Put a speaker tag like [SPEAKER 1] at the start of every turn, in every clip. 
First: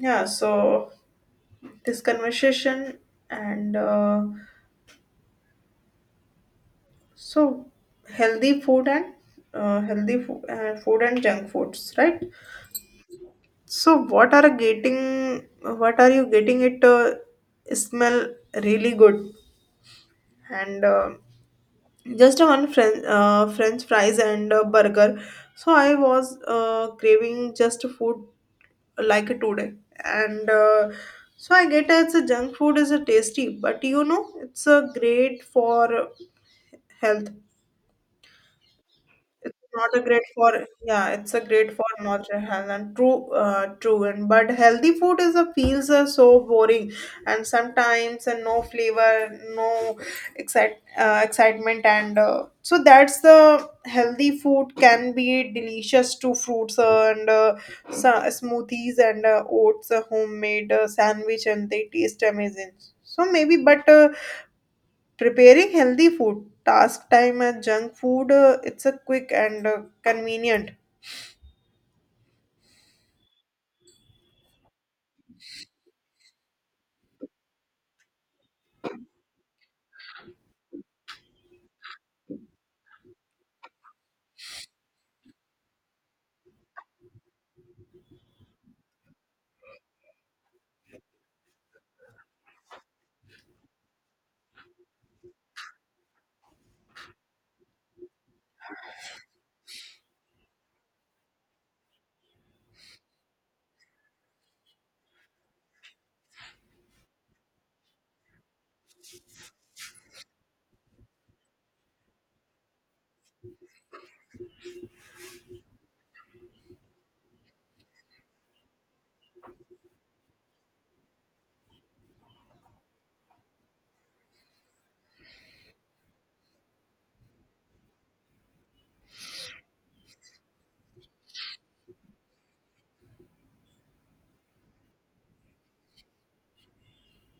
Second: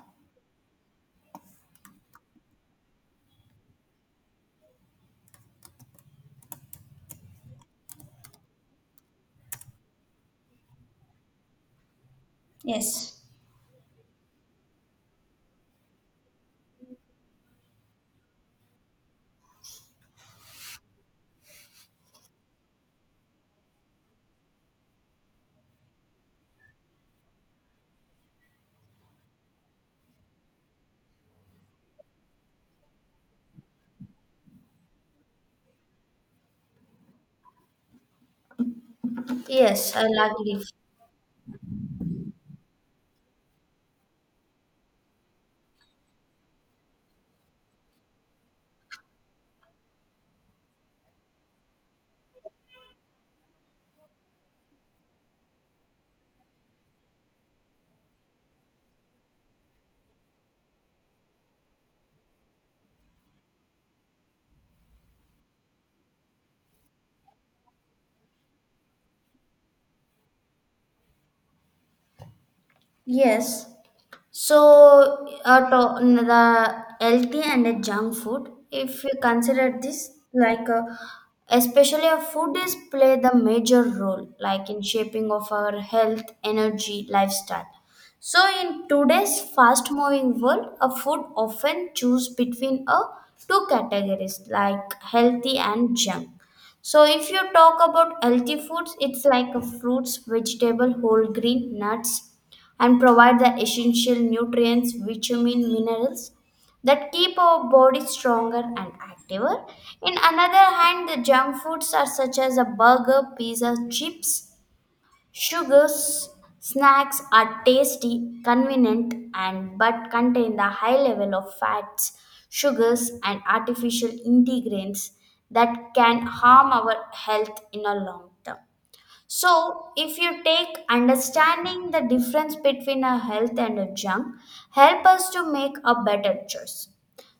[SPEAKER 1] Yeah, so this conversation and so healthy food and food and junk foods, right?
[SPEAKER 2] Yes.
[SPEAKER 1] So what are getting? What are you getting? It smell really good and just a one French fries and a burger. So I was craving just food like today and I get it's a junk food is a tasty but you know it's a great for health it's not
[SPEAKER 2] Yes,
[SPEAKER 1] a
[SPEAKER 2] I'll
[SPEAKER 1] great
[SPEAKER 2] agree.
[SPEAKER 1] for yeah, it's a great for natural health and true true and but healthy food is a feels are so boring and sometimes and no flavor, no excitement and so that's the healthy food can be delicious to fruits smoothies and oats, homemade sandwich and they taste amazing. So maybe but preparing healthy food, task time and junk food, it's a quick and convenient.
[SPEAKER 2] Yes. So, out of the healthy and the junk food, if you consider this, like especially our food is play the major role, like in shaping of our health, energy, lifestyle. So, in today's fast-moving world, a food often choose between a two categories, like healthy and junk. So if you talk about healthy foods, it's like a fruits, vegetable, whole grain, nuts, and provide the essential nutrients, vitamin, minerals that keep our body stronger and activer. In another hand, the junk foods are such as a burger, pizza, chips, sugars, snacks are tasty, convenient, and but contain the high level of fats, sugars, and artificial ingredients that can harm our health in a long term. So, if you take understanding the difference between a health and a junk, help us to make a better choice.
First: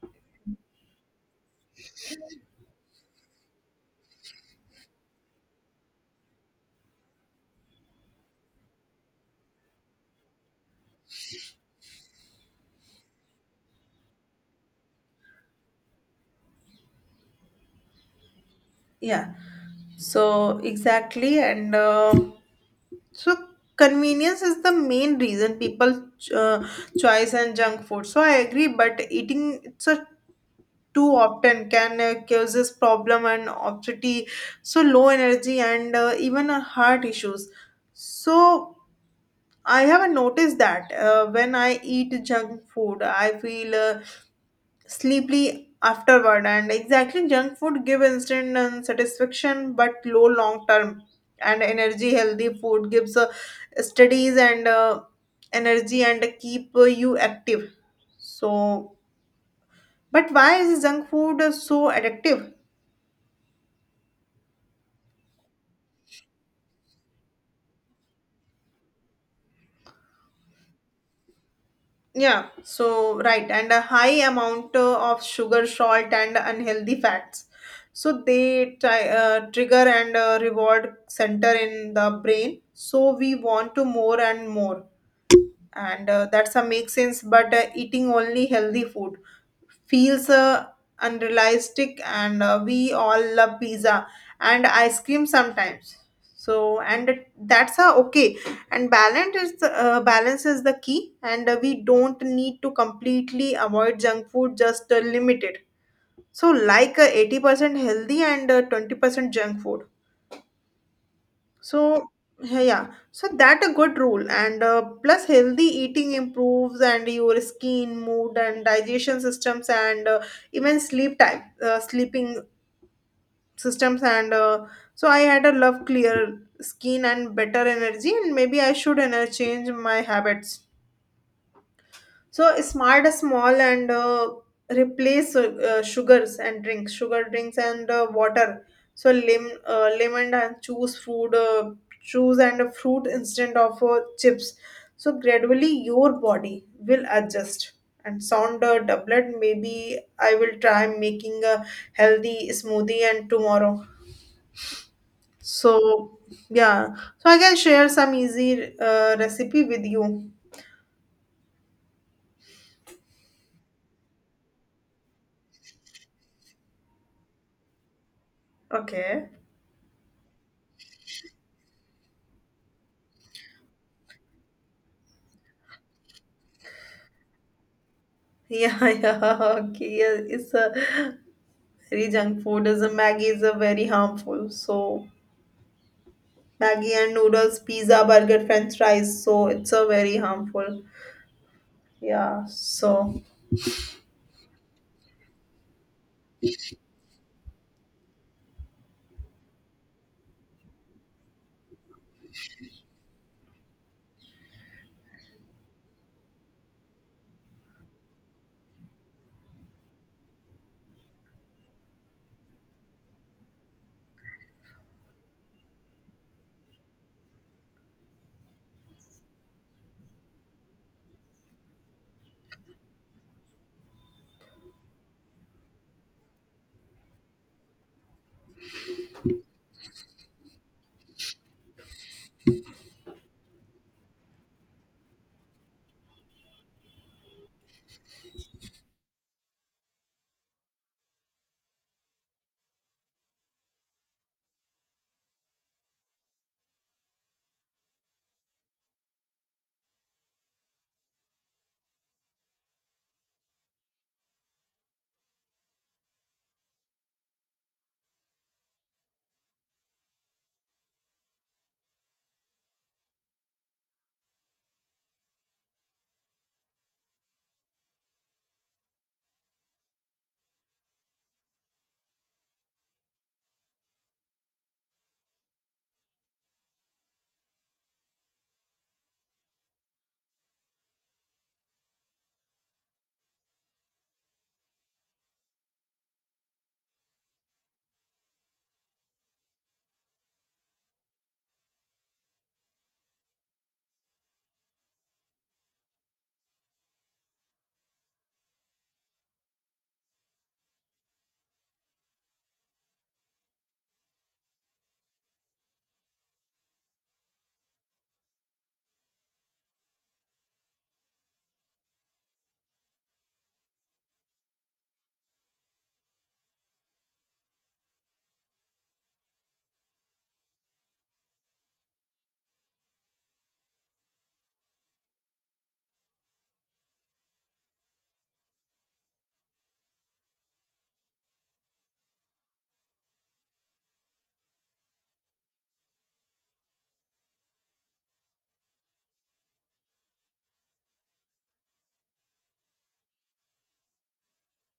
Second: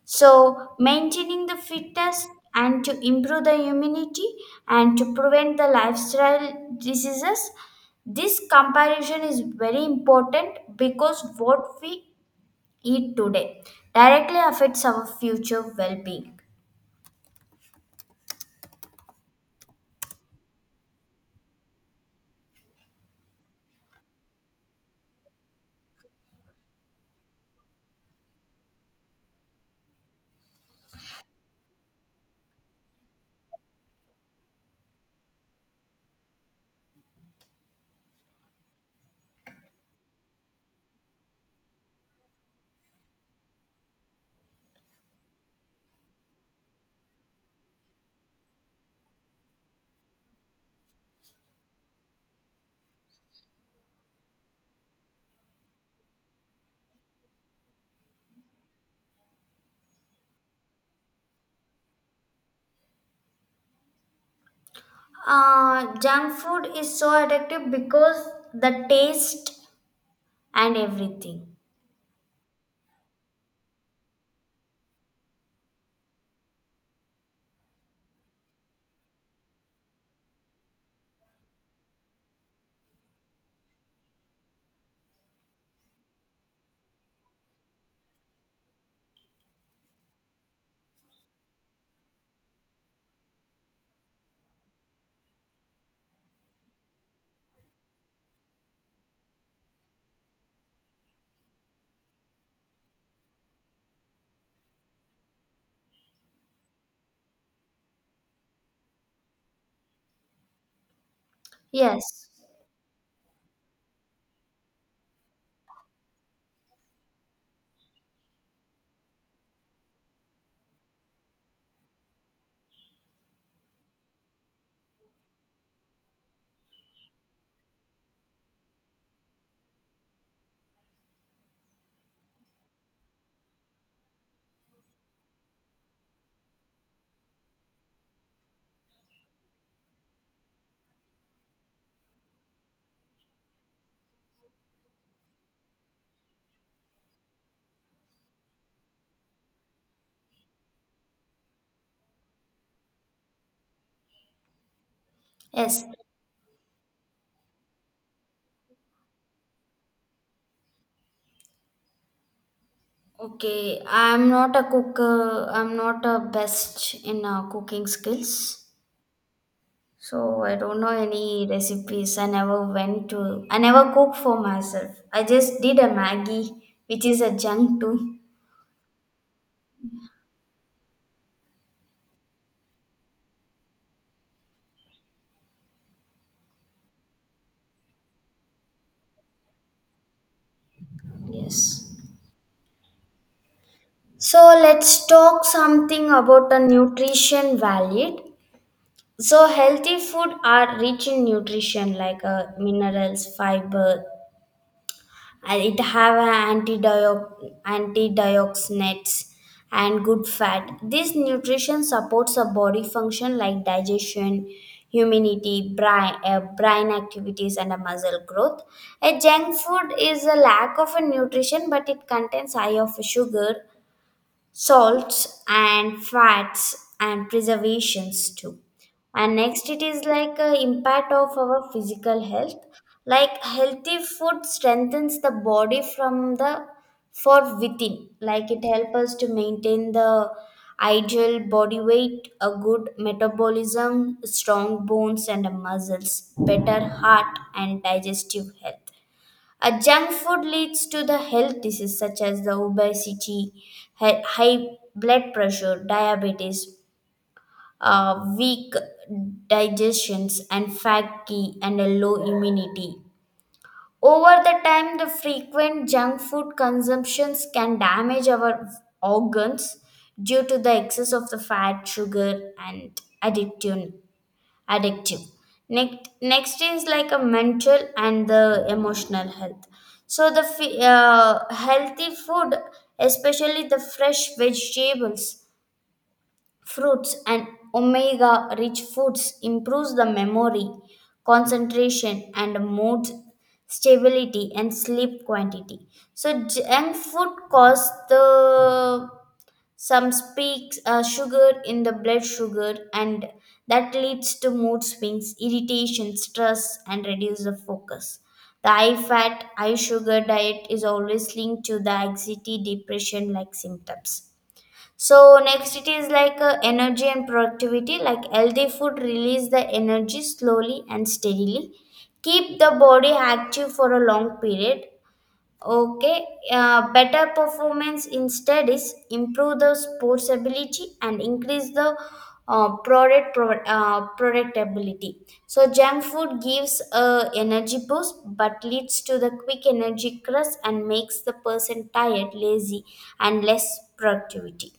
[SPEAKER 2] So, maintaining the fitness and to improve the immunity and to prevent the lifestyle diseases, this comparison is very important because what we eat today directly affects our future well being.
[SPEAKER 1] Yeah. So exactly, and so convenience is the main reason people uh, choice and junk food. So I agree, but eating it's a too often can causes problem and obesity, so low energy and even heart issues. So I have noticed that when I eat junk food, I feel sleepily afterward and exactly junk food give instant satisfaction but low long term and energy healthy food gives studies and energy and keep you active so but why is junk food so addictive
[SPEAKER 2] Junk food is so addictive because the taste and everything.
[SPEAKER 1] yeah so right and a high amount of sugar salt and unhealthy fats so they trigger and reward center in the brain so we want to more and more and that's a make sense but eating only healthy food feels unrealistic and we all love pizza and ice cream sometimes so and that's a okay and balance is the key and we don't need to completely avoid junk food just limit it so like 80% healthy and 20% junk food so
[SPEAKER 2] Yes,
[SPEAKER 1] yeah, yeah, so that a good rule and plus healthy eating improves and your skin, mood and digestion systems and even sleep time, sleeping systems and so I had a love clear skin and better energy and maybe I should change my habits. So smart, small, and replace sugar drinks and water. So lemon and choose and a fruit instead of chips. So gradually your body will adjust. And sound doublet. Maybe I will try making a healthy smoothie and tomorrow.
[SPEAKER 2] yes.
[SPEAKER 1] So yeah. So I can share some easy recipe with you.
[SPEAKER 2] Okay, I'm not a cook. I'm not a best in cooking skills,
[SPEAKER 1] Okay.
[SPEAKER 2] so I don't know any recipes. I never went to. I never cook for myself. I just did a Maggie, which is a junk too.
[SPEAKER 1] Yeah, yeah, okay. Yeah, it's a very junk food. Is a Maggie is a very harmful. So Maggie and noodles, pizza, burger, French fries. So it's a very harmful.
[SPEAKER 2] Yes.
[SPEAKER 1] Yeah. So
[SPEAKER 2] So let's talk something about a nutrition value. So healthy food are rich in nutrition like minerals, fiber, and it have a antioxidants and good fat. This nutrition supports a body function like digestion, immunity, brain, brain activities and a muscle growth. A junk food is a lack of a nutrition, but it contains high of sugar, salts and fats and preservations too. And next it is like a impact of our physical health. Like healthy food strengthens the body from the for within, like it helps us to maintain the ideal body weight, a good metabolism, strong bones and muscles, better heart and digestive health. A junk food leads to the health disease such as the obesity, high blood pressure, diabetes, weak digestions, and fatty and a low immunity. Over the time, the frequent junk food consumptions can damage our organs due to the excess of the fat, sugar, and addiction, addictive. Next is like a mental and the emotional health. So the healthy food, especially the fresh vegetables, fruits and omega rich foods improves the memory, concentration and mood stability and sleep quantity. So junk food cause the some speaks sugar in the blood sugar, and that leads to mood swings, irritation, stress, and reduce the focus. The high fat, high sugar diet is always linked to the anxiety, depression like symptoms. So next it is like energy and productivity. Like healthy food release the energy slowly and steadily, keep the body active for a long period. Okay, better performance instead is improve the sports ability and increase the productability. So junk food gives a energy boost but leads to the quick energy crush and makes the person tired, lazy, and less productivity.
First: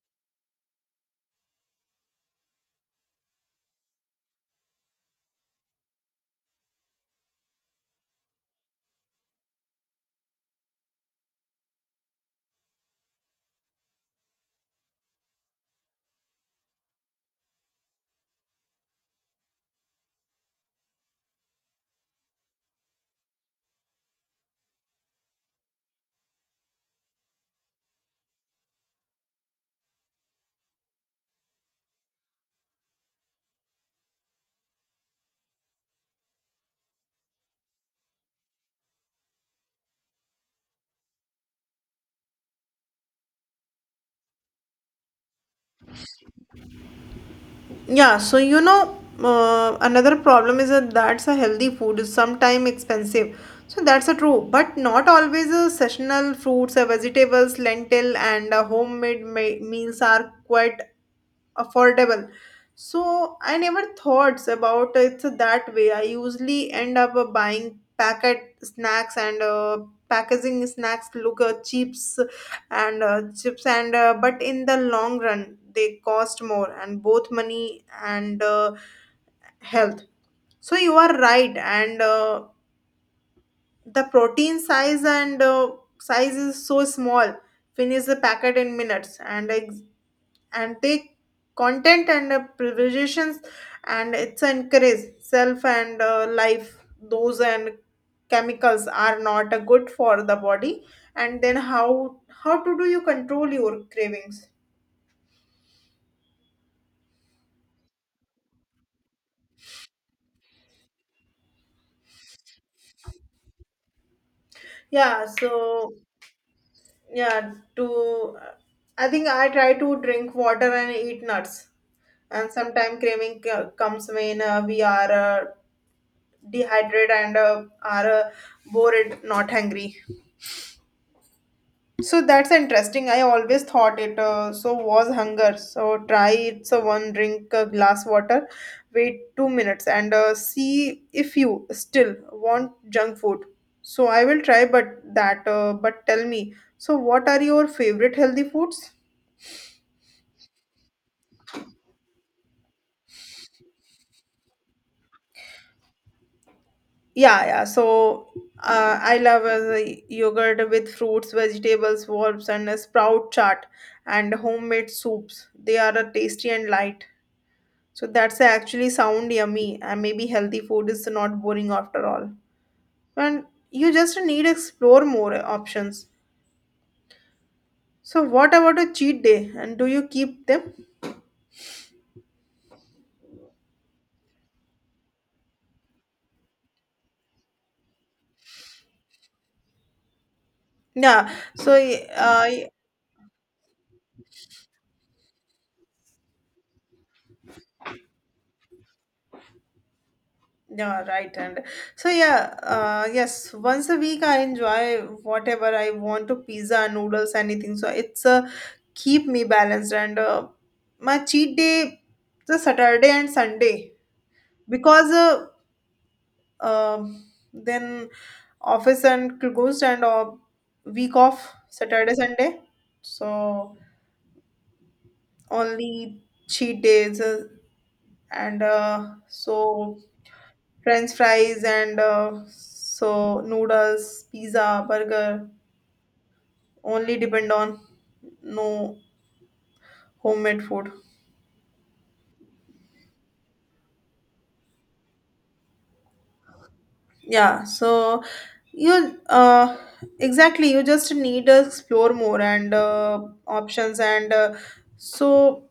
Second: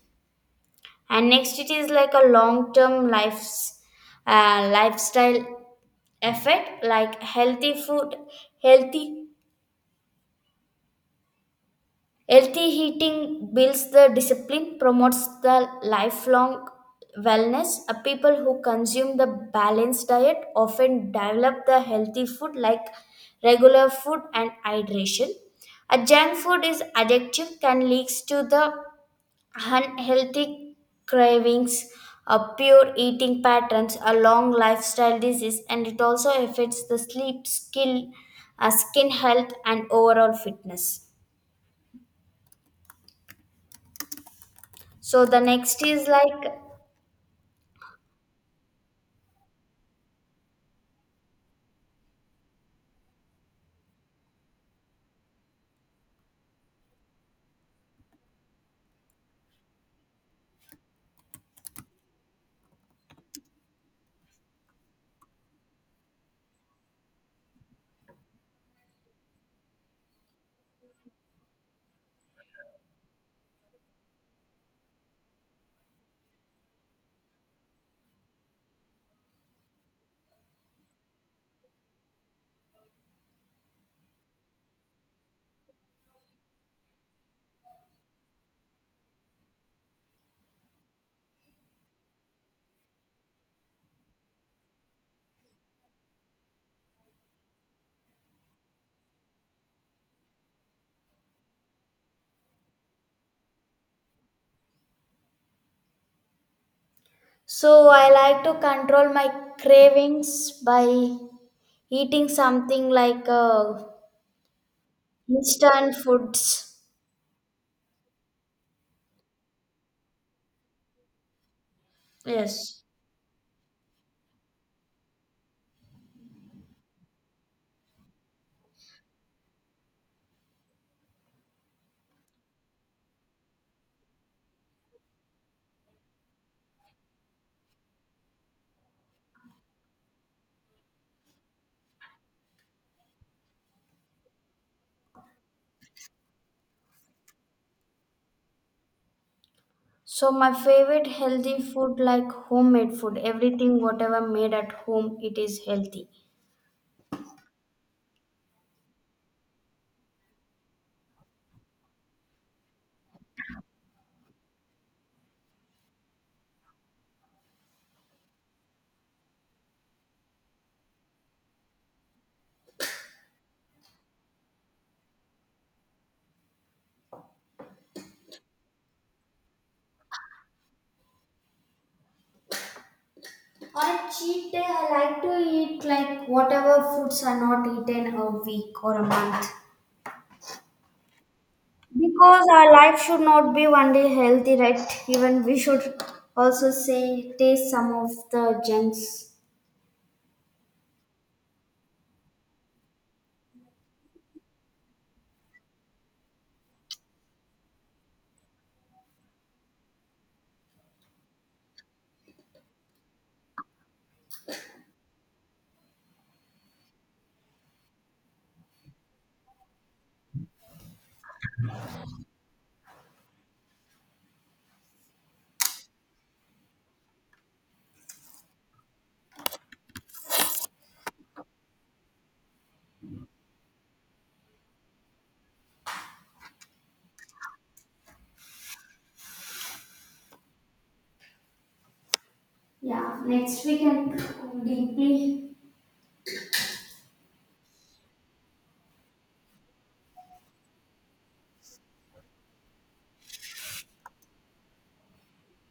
[SPEAKER 2] And next, it is like a long term life's lifestyle effect. Like healthy healthy eating builds the discipline, promotes the lifelong wellness. People who consume the balanced diet often develop the healthy food like regular food and hydration. A junk food is addictive, can leads to the unhealthy cravings, a poor eating patterns, a long lifestyle disease, and it also affects the sleep, skill, skin health, and overall fitness. So the next is like,
[SPEAKER 1] yeah. Another problem is that that's a healthy food is sometimes expensive. So that's a true, but not always. A seasonal fruits, vegetables, lentil, and homemade meals are quite affordable. So I never thought about it that way. I usually end up buying packet snacks and packaging snacks look chips and but in the long run they cost more and both money and health. So you are right and the protein size and size is so small. Finish the packet in minutes and take content and privileges and it's encourage self and life those and chemicals are not good for the body and then how to do you control your cravings
[SPEAKER 2] so I like to control my cravings by eating something like
[SPEAKER 1] yeah so
[SPEAKER 2] instant foods.
[SPEAKER 1] yeah to uh, I think I try to drink water and eat nuts and
[SPEAKER 2] Yes.
[SPEAKER 1] sometimes comes when we are dehydrated and are bored not hungry. So that's interesting. I always thought it so was hunger. So try it. So one drink a glass water, wait 2 minutes and see if you still want junk food. So I will try, but that but tell me. So what are your favorite healthy foods?
[SPEAKER 2] So my favorite healthy food like homemade food, everything whatever made at home, it is healthy.
[SPEAKER 1] Yeah, yeah. So I love yogurt with fruits, vegetables, herbs, and a sprout chart and homemade soups. They are tasty and light. So that's actually sound yummy and maybe healthy food is not boring after all. And you just need explore more options. So what about a cheat day and do you keep them?
[SPEAKER 2] On a cheat day, I like to eat like whatever foods are not eaten a week or a month.
[SPEAKER 1] Yeah. So
[SPEAKER 2] Because our life should not be only healthy, right? Even we should also say taste some of the junks.
[SPEAKER 1] yeah, right. And so yeah, yes. Once a week I enjoy whatever I want to pizza, noodles, anything. So it's keep me balanced and my cheat day the Saturday and Sunday because uh, um then office and closed and week off Saturday Sunday so only cheat days and so french fries and so noodles pizza burger only depend on no homemade food
[SPEAKER 2] Yeah, next we can deeply.
[SPEAKER 1] yeah so you exactly you just need to explore more and options and so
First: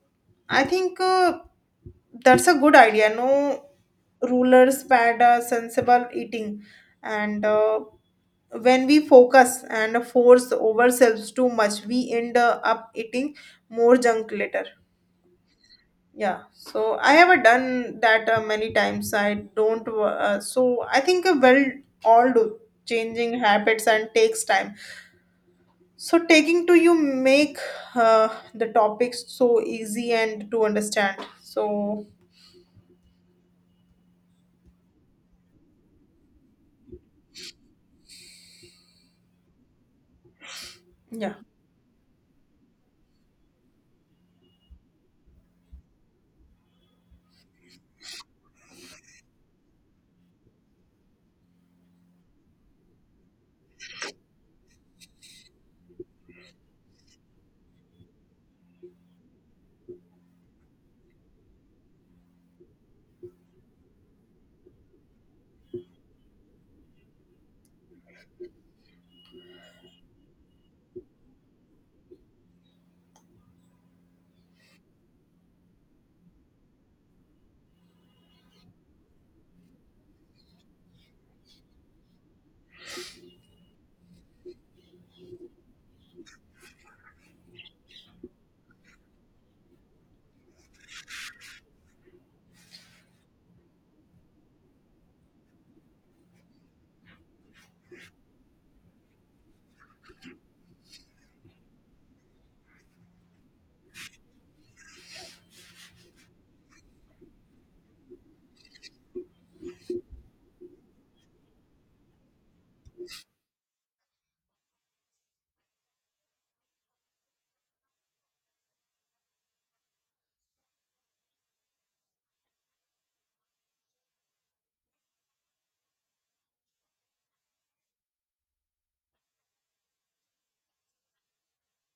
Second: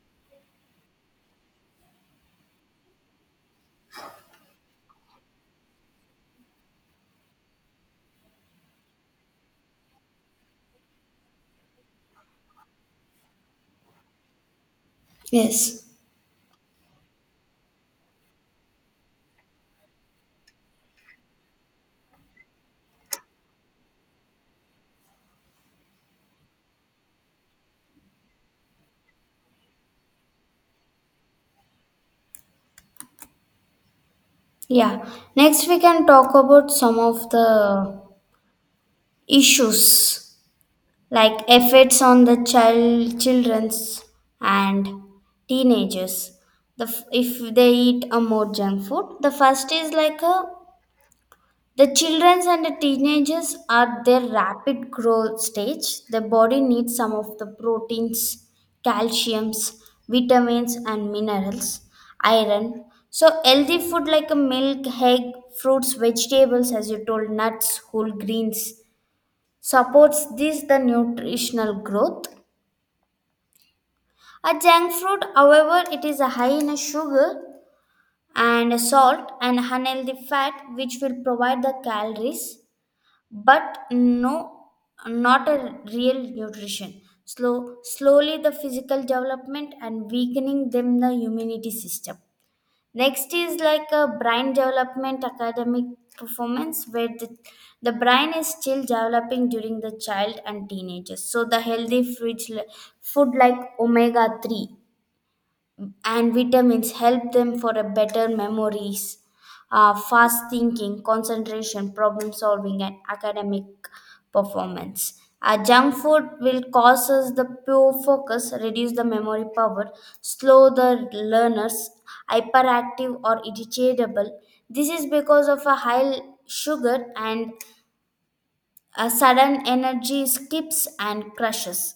[SPEAKER 1] I think that's a good idea. No rulers, sensible eating. And when we focus and force ourselves too much, we end up eating more junk later.
[SPEAKER 2] Yes.
[SPEAKER 1] Yeah, so I have done that many times. I don't, so I think well, all do changing habits and takes time. So taking to you make uh, the topics so easy and to understand. So
[SPEAKER 2] Yeah. Next we can talk about some of the issues
[SPEAKER 1] yeah,
[SPEAKER 2] like effects on the children's and teenagers. If they eat a more junk food, the first is like a the children and the teenagers are their rapid growth stage, the body needs some of the proteins, calciums, vitamins and minerals, iron. So healthy food like a milk, egg, fruits, vegetables, as you told, nuts, whole greens, supports this the nutritional growth. A junk fruit, however, it is a high in a sugar and a salt and unhealthy fat, which will provide the calories but no, not a real nutrition, slow slowly the physical development and weakening them the immunity system. Next is like a brain development, academic performance, where the brain is still developing during the child and teenagers. So the healthy fridge, food like omega 3 and vitamins help them for a better memories, fast thinking, concentration, problem solving and academic performance. Junk food will cause us the poor focus, reduce the memory power, slow the learners, hyperactive or irritable. This is because of a high sugar and a sudden energy skips and crushes.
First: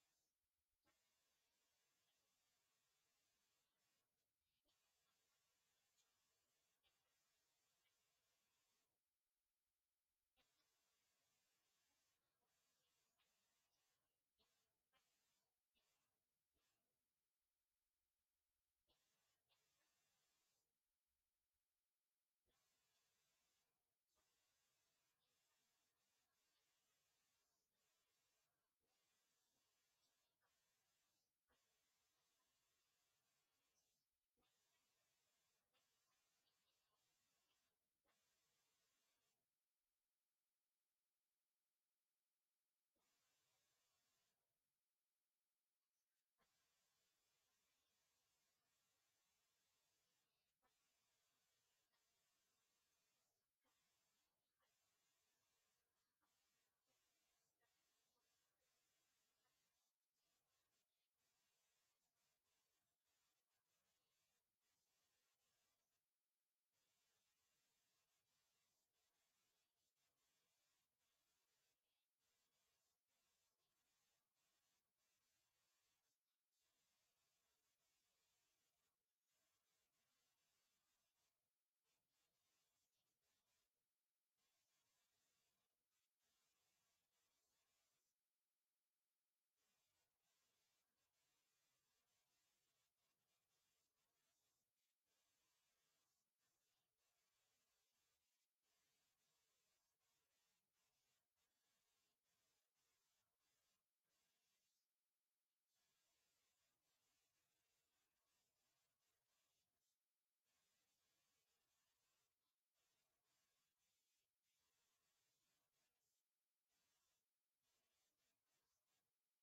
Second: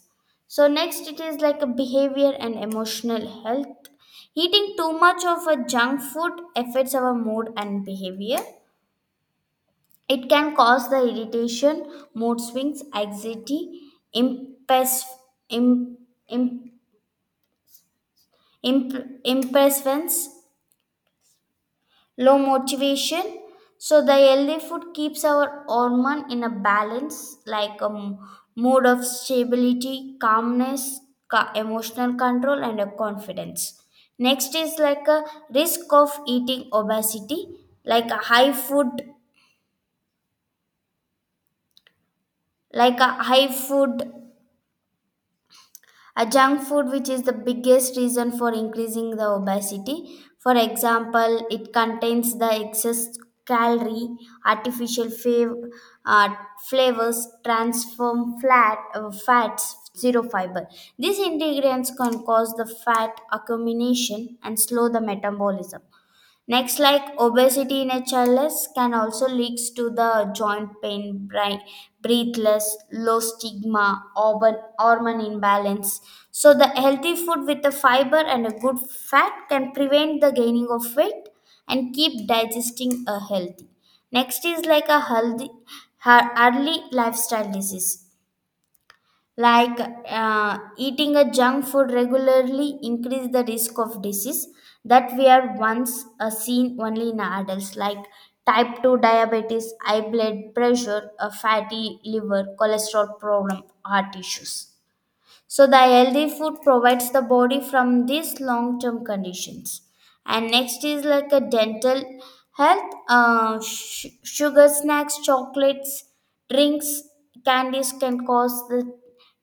[SPEAKER 2] So, next it is like a behavior and emotional health. Eating too much of a junk food affects our mood and behavior. It can cause the irritation, mood swings, anxiety, impes- im- im- impatience, low motivation. So the healthy food keeps our hormone in a balance, like a mood of stability, calmness, emotional control and a confidence. Next is like a risk of eating obesity. like a high food like a high food, a junk food which is the biggest reason for increasing the obesity. For example, it contains the excess calorie, artificial fav- uh, flavors, transform flat fats, zero fiber. These ingredients can cause the fat accumulation and slow the metabolism. Next, like obesity in a childless can also leads to the joint pain, breathless, low stigma, hormone imbalance. So the healthy food with the fiber and a good fat can prevent the gaining of weight and keep digesting a healthy. Next is like a early lifestyle disease. Like eating a junk food regularly increase the risk of disease that we are once seen only in adults, like type 2 diabetes, high blood pressure, a fatty liver, cholesterol problem, heart issues. So the healthy food provides the body from these long-term conditions. And next is like a dental health. Sugar snacks, chocolates, drinks, candies can cause the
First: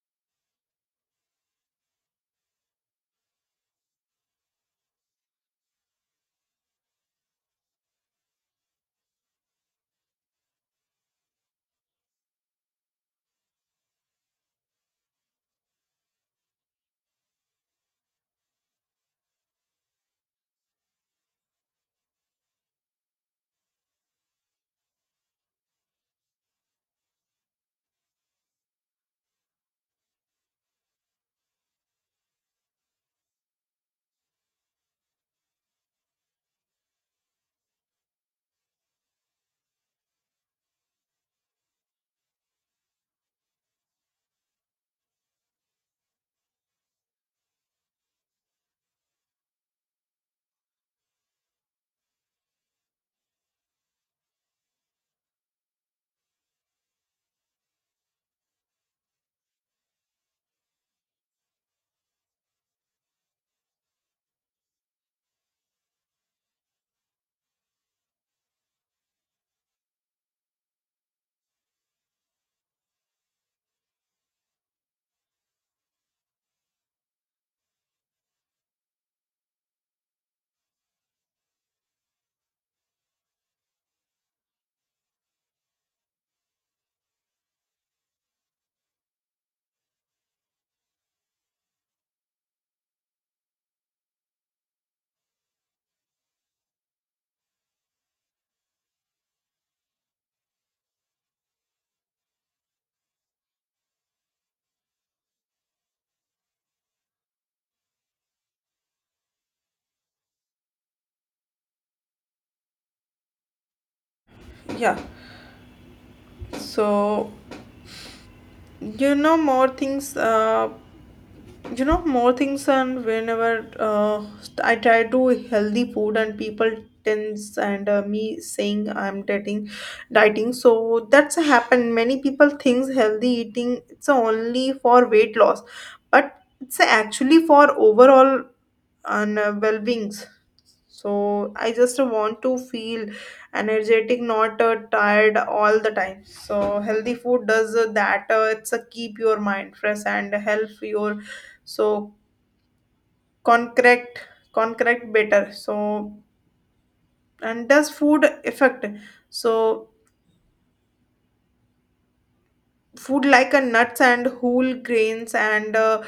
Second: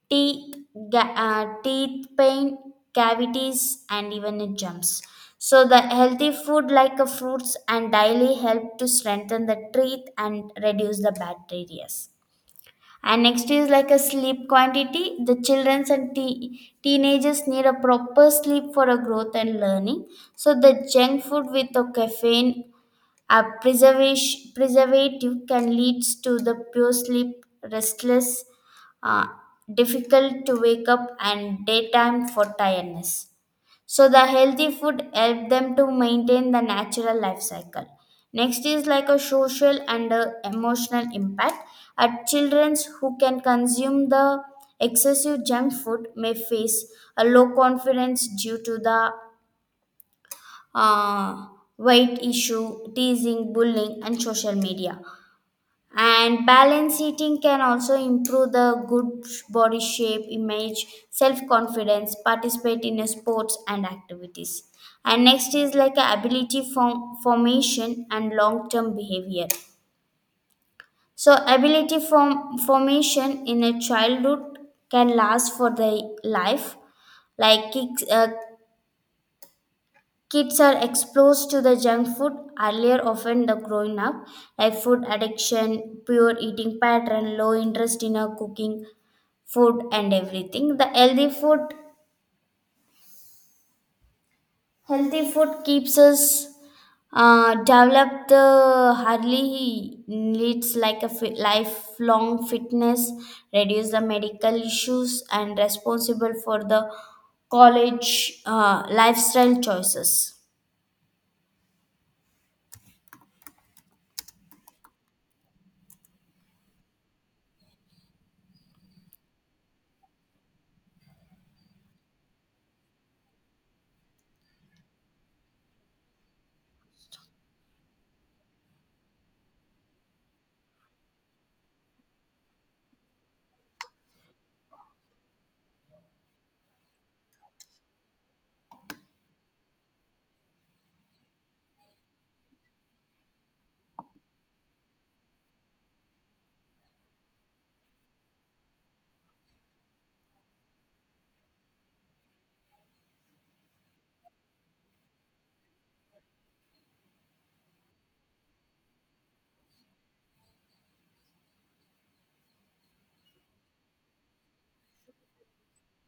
[SPEAKER 2] teeth, teeth pain, cavities, and even it jumps. So the healthy food like a fruits and daily help to strengthen the teeth and reduce the bacteria. And next is like a sleep quantity. The children and teenagers need a proper sleep for a growth and learning. So the junk food with the caffeine, a preservation preservative can leads to the poor sleep, restless, uh, difficult to wake up, and daytime for tiredness. So the healthy food help them to maintain the natural life cycle. Next is like a social and emotional impact. At childrens who can consume the excessive junk food may face a low confidence due to the uh, weight issue, teasing, bullying and social media. And balanced eating can also improve the good body shape image, self confidence, participate in a sports and activities. And next is like a ability formation and long term behavior. So ability formation in a childhood can last for the life, like kids are exposed to the junk food earlier often the growing up, like food addiction, poor eating pattern, low interest in our cooking, food and everything. The healthy food Healthy food keeps us develop the hardly needs like a lifelong fitness, reduce the medical issues and responsible for the college lifestyle choices.
[SPEAKER 1] yeah. So you know more things uh, you know more things and whenever I try to healthy food and people tends and me saying I'm dieting so that's happened many people thinks healthy eating it's only for weight loss but it's actually for overall and well beings. So I just want to feel energetic, not tired all the time. So healthy food does that. It's a keep your mind fresh and help your so concrete concrete better. So and does food affect? So food like a nuts and whole grains and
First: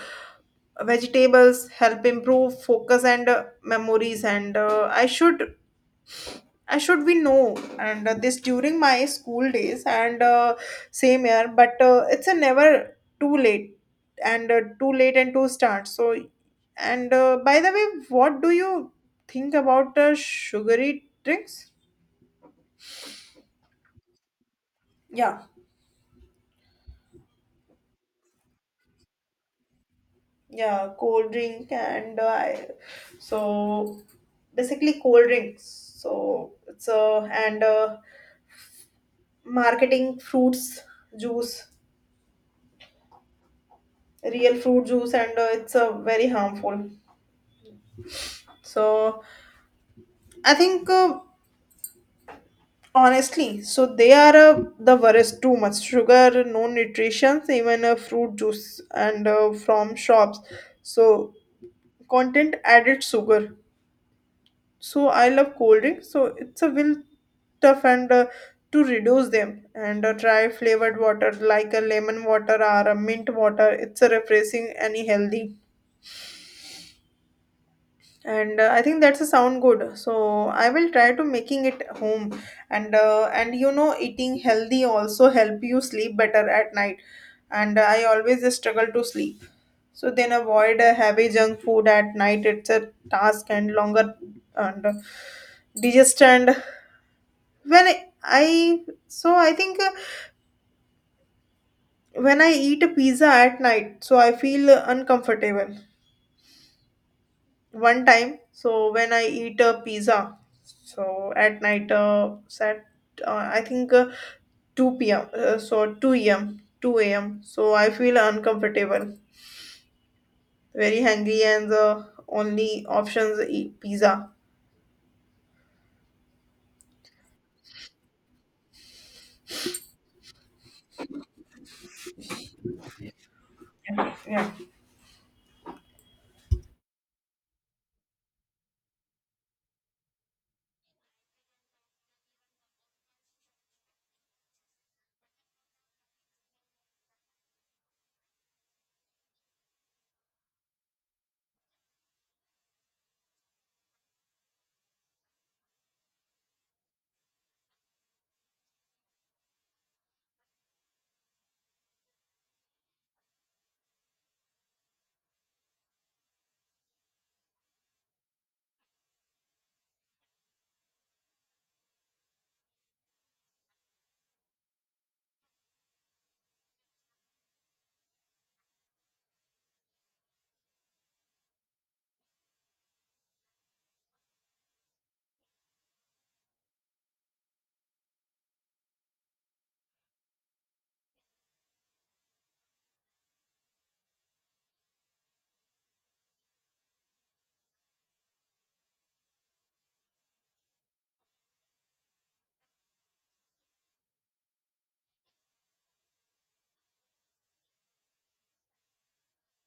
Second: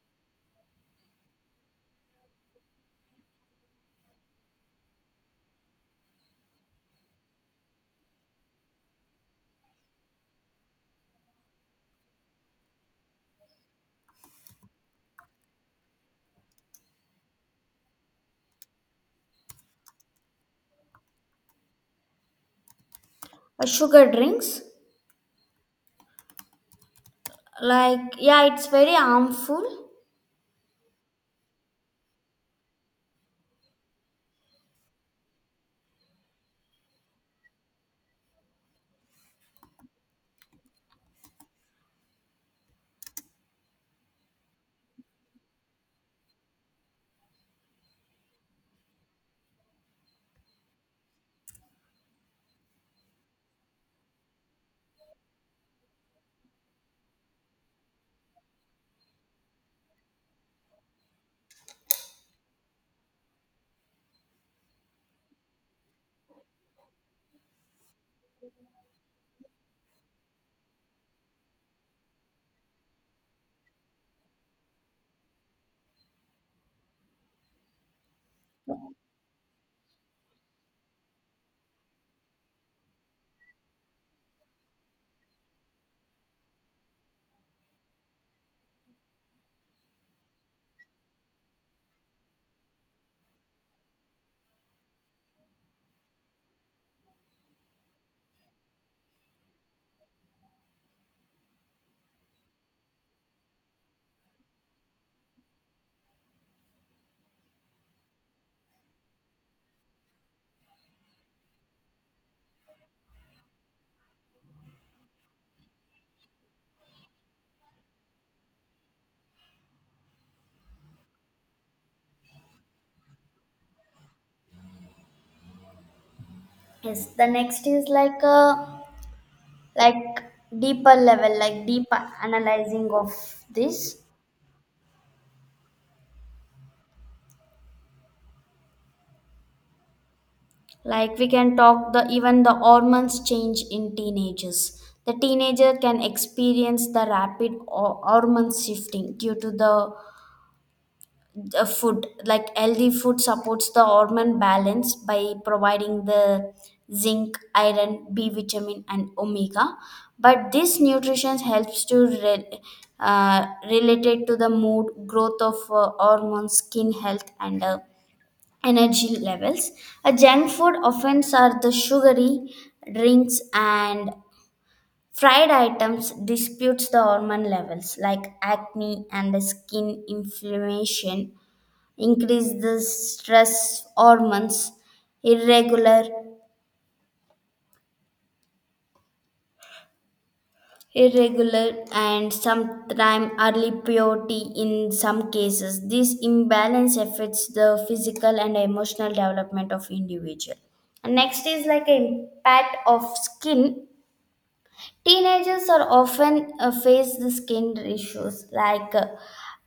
[SPEAKER 1] vegetables help improve focus and memories and I should I should be no, and this during my school days and same year, but it's a never too late and too late and too start. So, and by the way, what do you think about sugary drinks?
[SPEAKER 2] Sugar drinks.
[SPEAKER 1] Yeah,
[SPEAKER 2] Like yeah, it's very harmful.
[SPEAKER 1] yeah, cold drink and I, so basically cold drinks. So it's and marketing fruits juice, real fruit juice, and it's very harmful. So I think honestly, so they are the worst. Too much sugar, no nutrition, even fruit juice and from shops. So content added sugar. So I love cold drink. So it's a will tough and to reduce them and try flavored water like a lemon water or a mint water. It's a refreshing and healthy. And I think that's a sound good so I will try to making it home and you know eating healthy also help you sleep better at night and I always struggle to sleep so then avoid heavy junk food at night it's a task and longer and digestion when I- so I think when I eat a pizza at night so I feel uncomfortable one time so when I eat a pizza so at night sat I think 2 p.m 2 a.m so I feel uncomfortable very hungry and the only options eat pizza
[SPEAKER 2] Yes, the next is like a, like deeper level, like deep analyzing of this.
[SPEAKER 1] yeah
[SPEAKER 2] Like we can talk the even the hormones change in teenagers. The teenager can experience the rapid hormone shifting due to the food. Like healthy food supports the hormone balance by providing the zinc, iron, b vitamin and omega, but this nutrition helps to related to the mood, growth of hormones, skin health and energy levels. A junk food offense are the sugary drinks and fried items disputes the hormone levels like acne and the skin inflammation, increase the stress hormones, irregular, irregular, and sometimes early puberty in some cases. This imbalance affects the physical and emotional development of individual. And next is like an impact of skin. Teenagers are often face the skin issues like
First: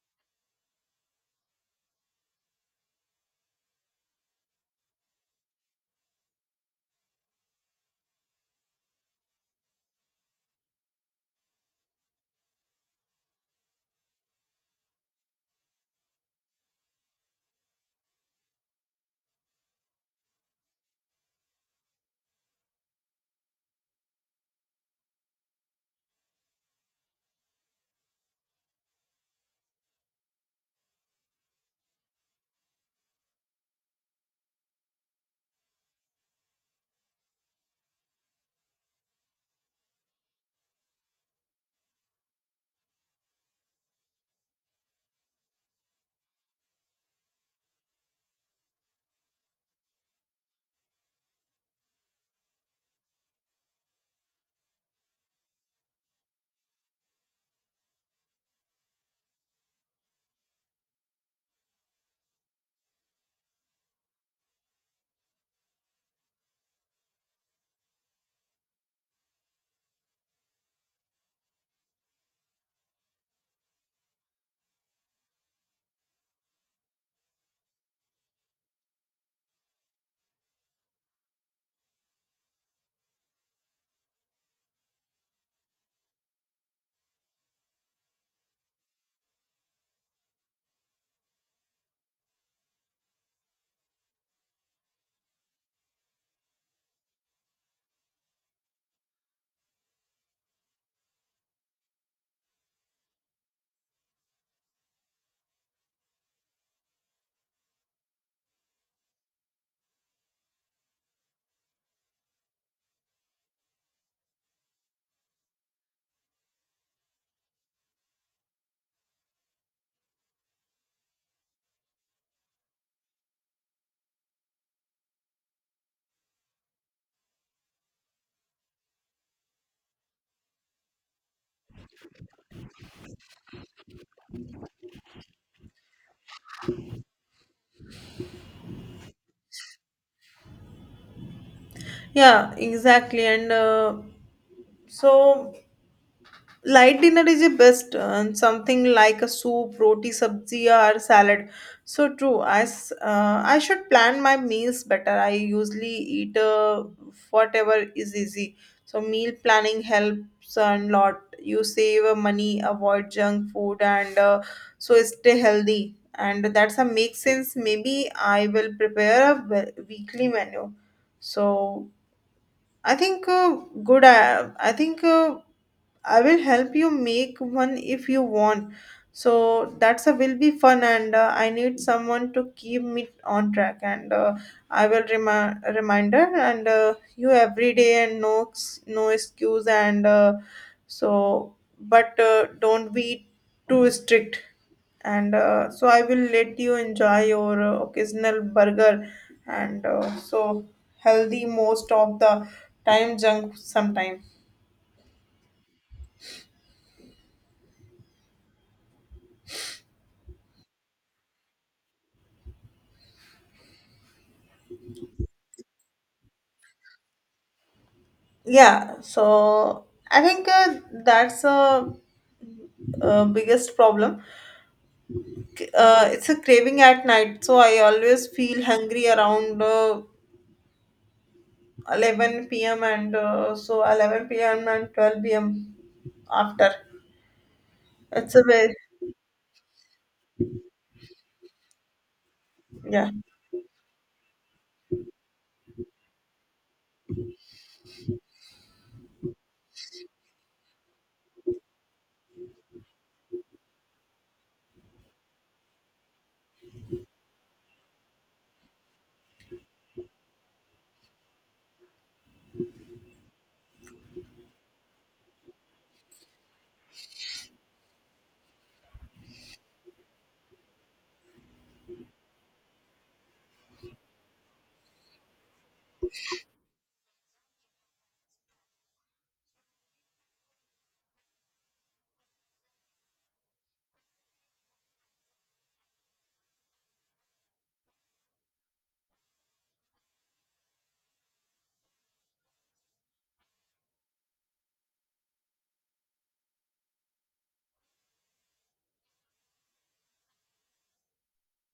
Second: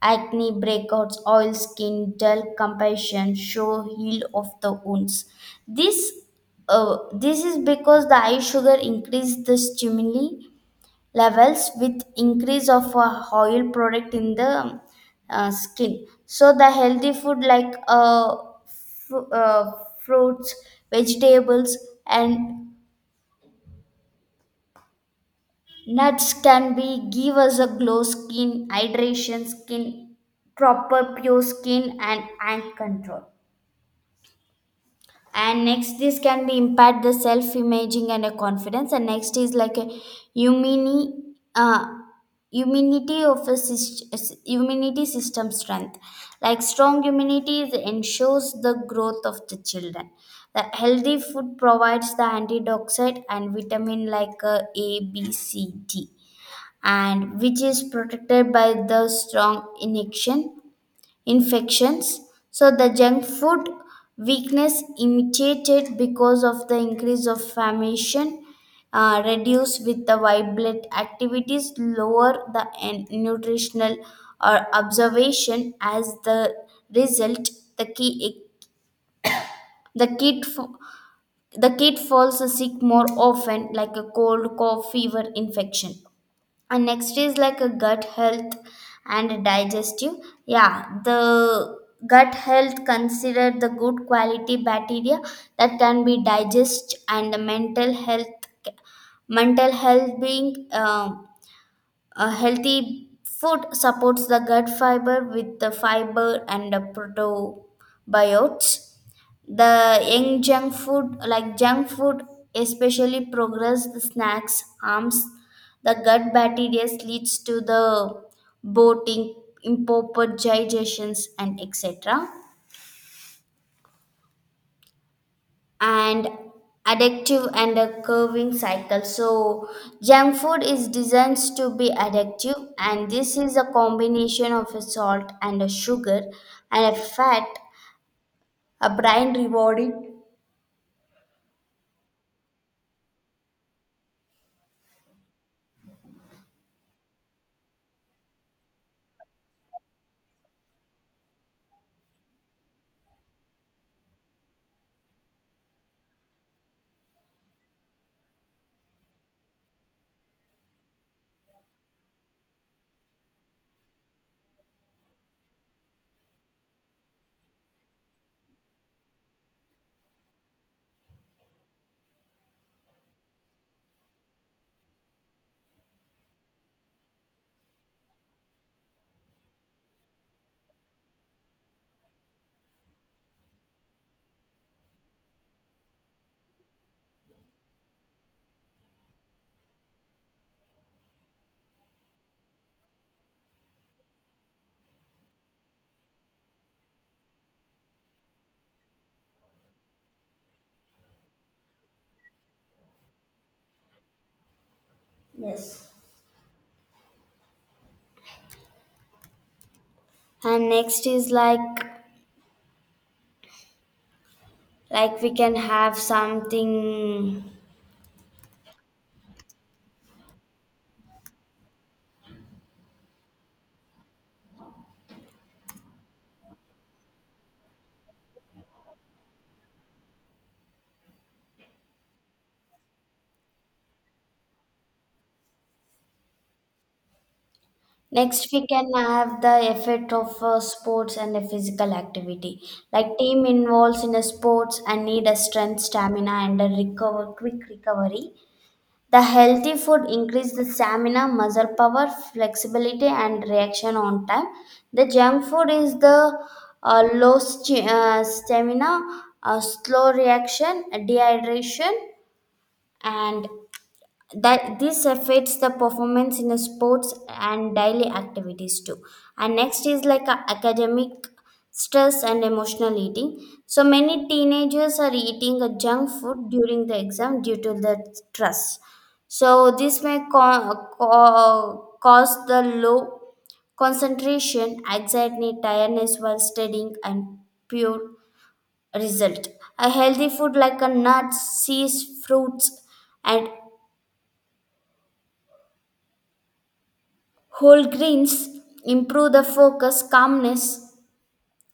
[SPEAKER 2] acne breakouts, oil skin, dull complexion, show heal of the wounds. This this is because the eye sugar increase the stimuli levels with increase of oil product in the skin. So the healthy food like fr- uh, fruits, vegetables, and nuts can be give us a glow skin, hydration skin, proper pure skin and ant control. And next this can be impact the self imaging and a confidence. And next is like a immunity, uh, immunity of a immunity system strength. Like strong immunity ensures the growth of the children. The healthy food provides the antioxidant and vitamin like A, B, C, D and which is protected by the strong infections. So the junk food weakness imitated because of the increase of famation reduce with the vibrant activities lower the nutritional or observation as the result the key e-, the kid f- the kid falls sick more often like a cold cough fever infection. And next is like a gut health and digestive. Yeah, the gut health consider the good quality bacteria that can be digest and the mental health being a healthy food supports the gut fiber with the fiber and the probiotics. The young junk food like junk food especially progress snacks harms the gut bacteria leads to the bloating, improper digestions and etc. And addictive and a curving cycle. So junk food is designed to be addictive and this is a combination of a salt and a sugar and a fat, a brain rewarding.
[SPEAKER 1] yeah exactly and so light dinner is the best, and something like a soup, roti, sabzi, or salad. So true. I should plan my meals better. I usually eat whatever is easy. So meal planning helps a lot. You save money, avoid junk food, and so stay healthy. And that's a make sense. Maybe I will prepare a weekly menu. So I think good. I think. I will help you make one if you want. So that's a will be fun, and I need someone to keep me on track. And I will remind reminder and you every day and no excuse and so but don't be too strict. And so I will let you enjoy your occasional burger and so healthy most of the time junk sometime.
[SPEAKER 2] Yes, and next is like we can have something.
[SPEAKER 1] Yeah so I think that's a biggest problem. It's a craving at night so I always feel hungry around 11 p.m and so 11 p.m and 12 p.m after it's a
[SPEAKER 2] Next we
[SPEAKER 1] very
[SPEAKER 2] can have the effect of sports and a physical activity. Like
[SPEAKER 1] yeah
[SPEAKER 2] team involves in a sports and need a strength stamina and a recover quick recovery. The healthy food increase the stamina muscle power, flexibility and reaction on time. The junk food is the stamina, slow reaction, dehydration, and that this affects the performance in the sports and daily activities too. And next is like a academic stress and emotional eating. So many teenagers are eating a junk food during the exam due to the stress. So this may cause the low concentration, anxiety, tiredness while studying and pure result. A healthy food like a nuts, seeds, fruits, and whole grains improve the focus, calmness,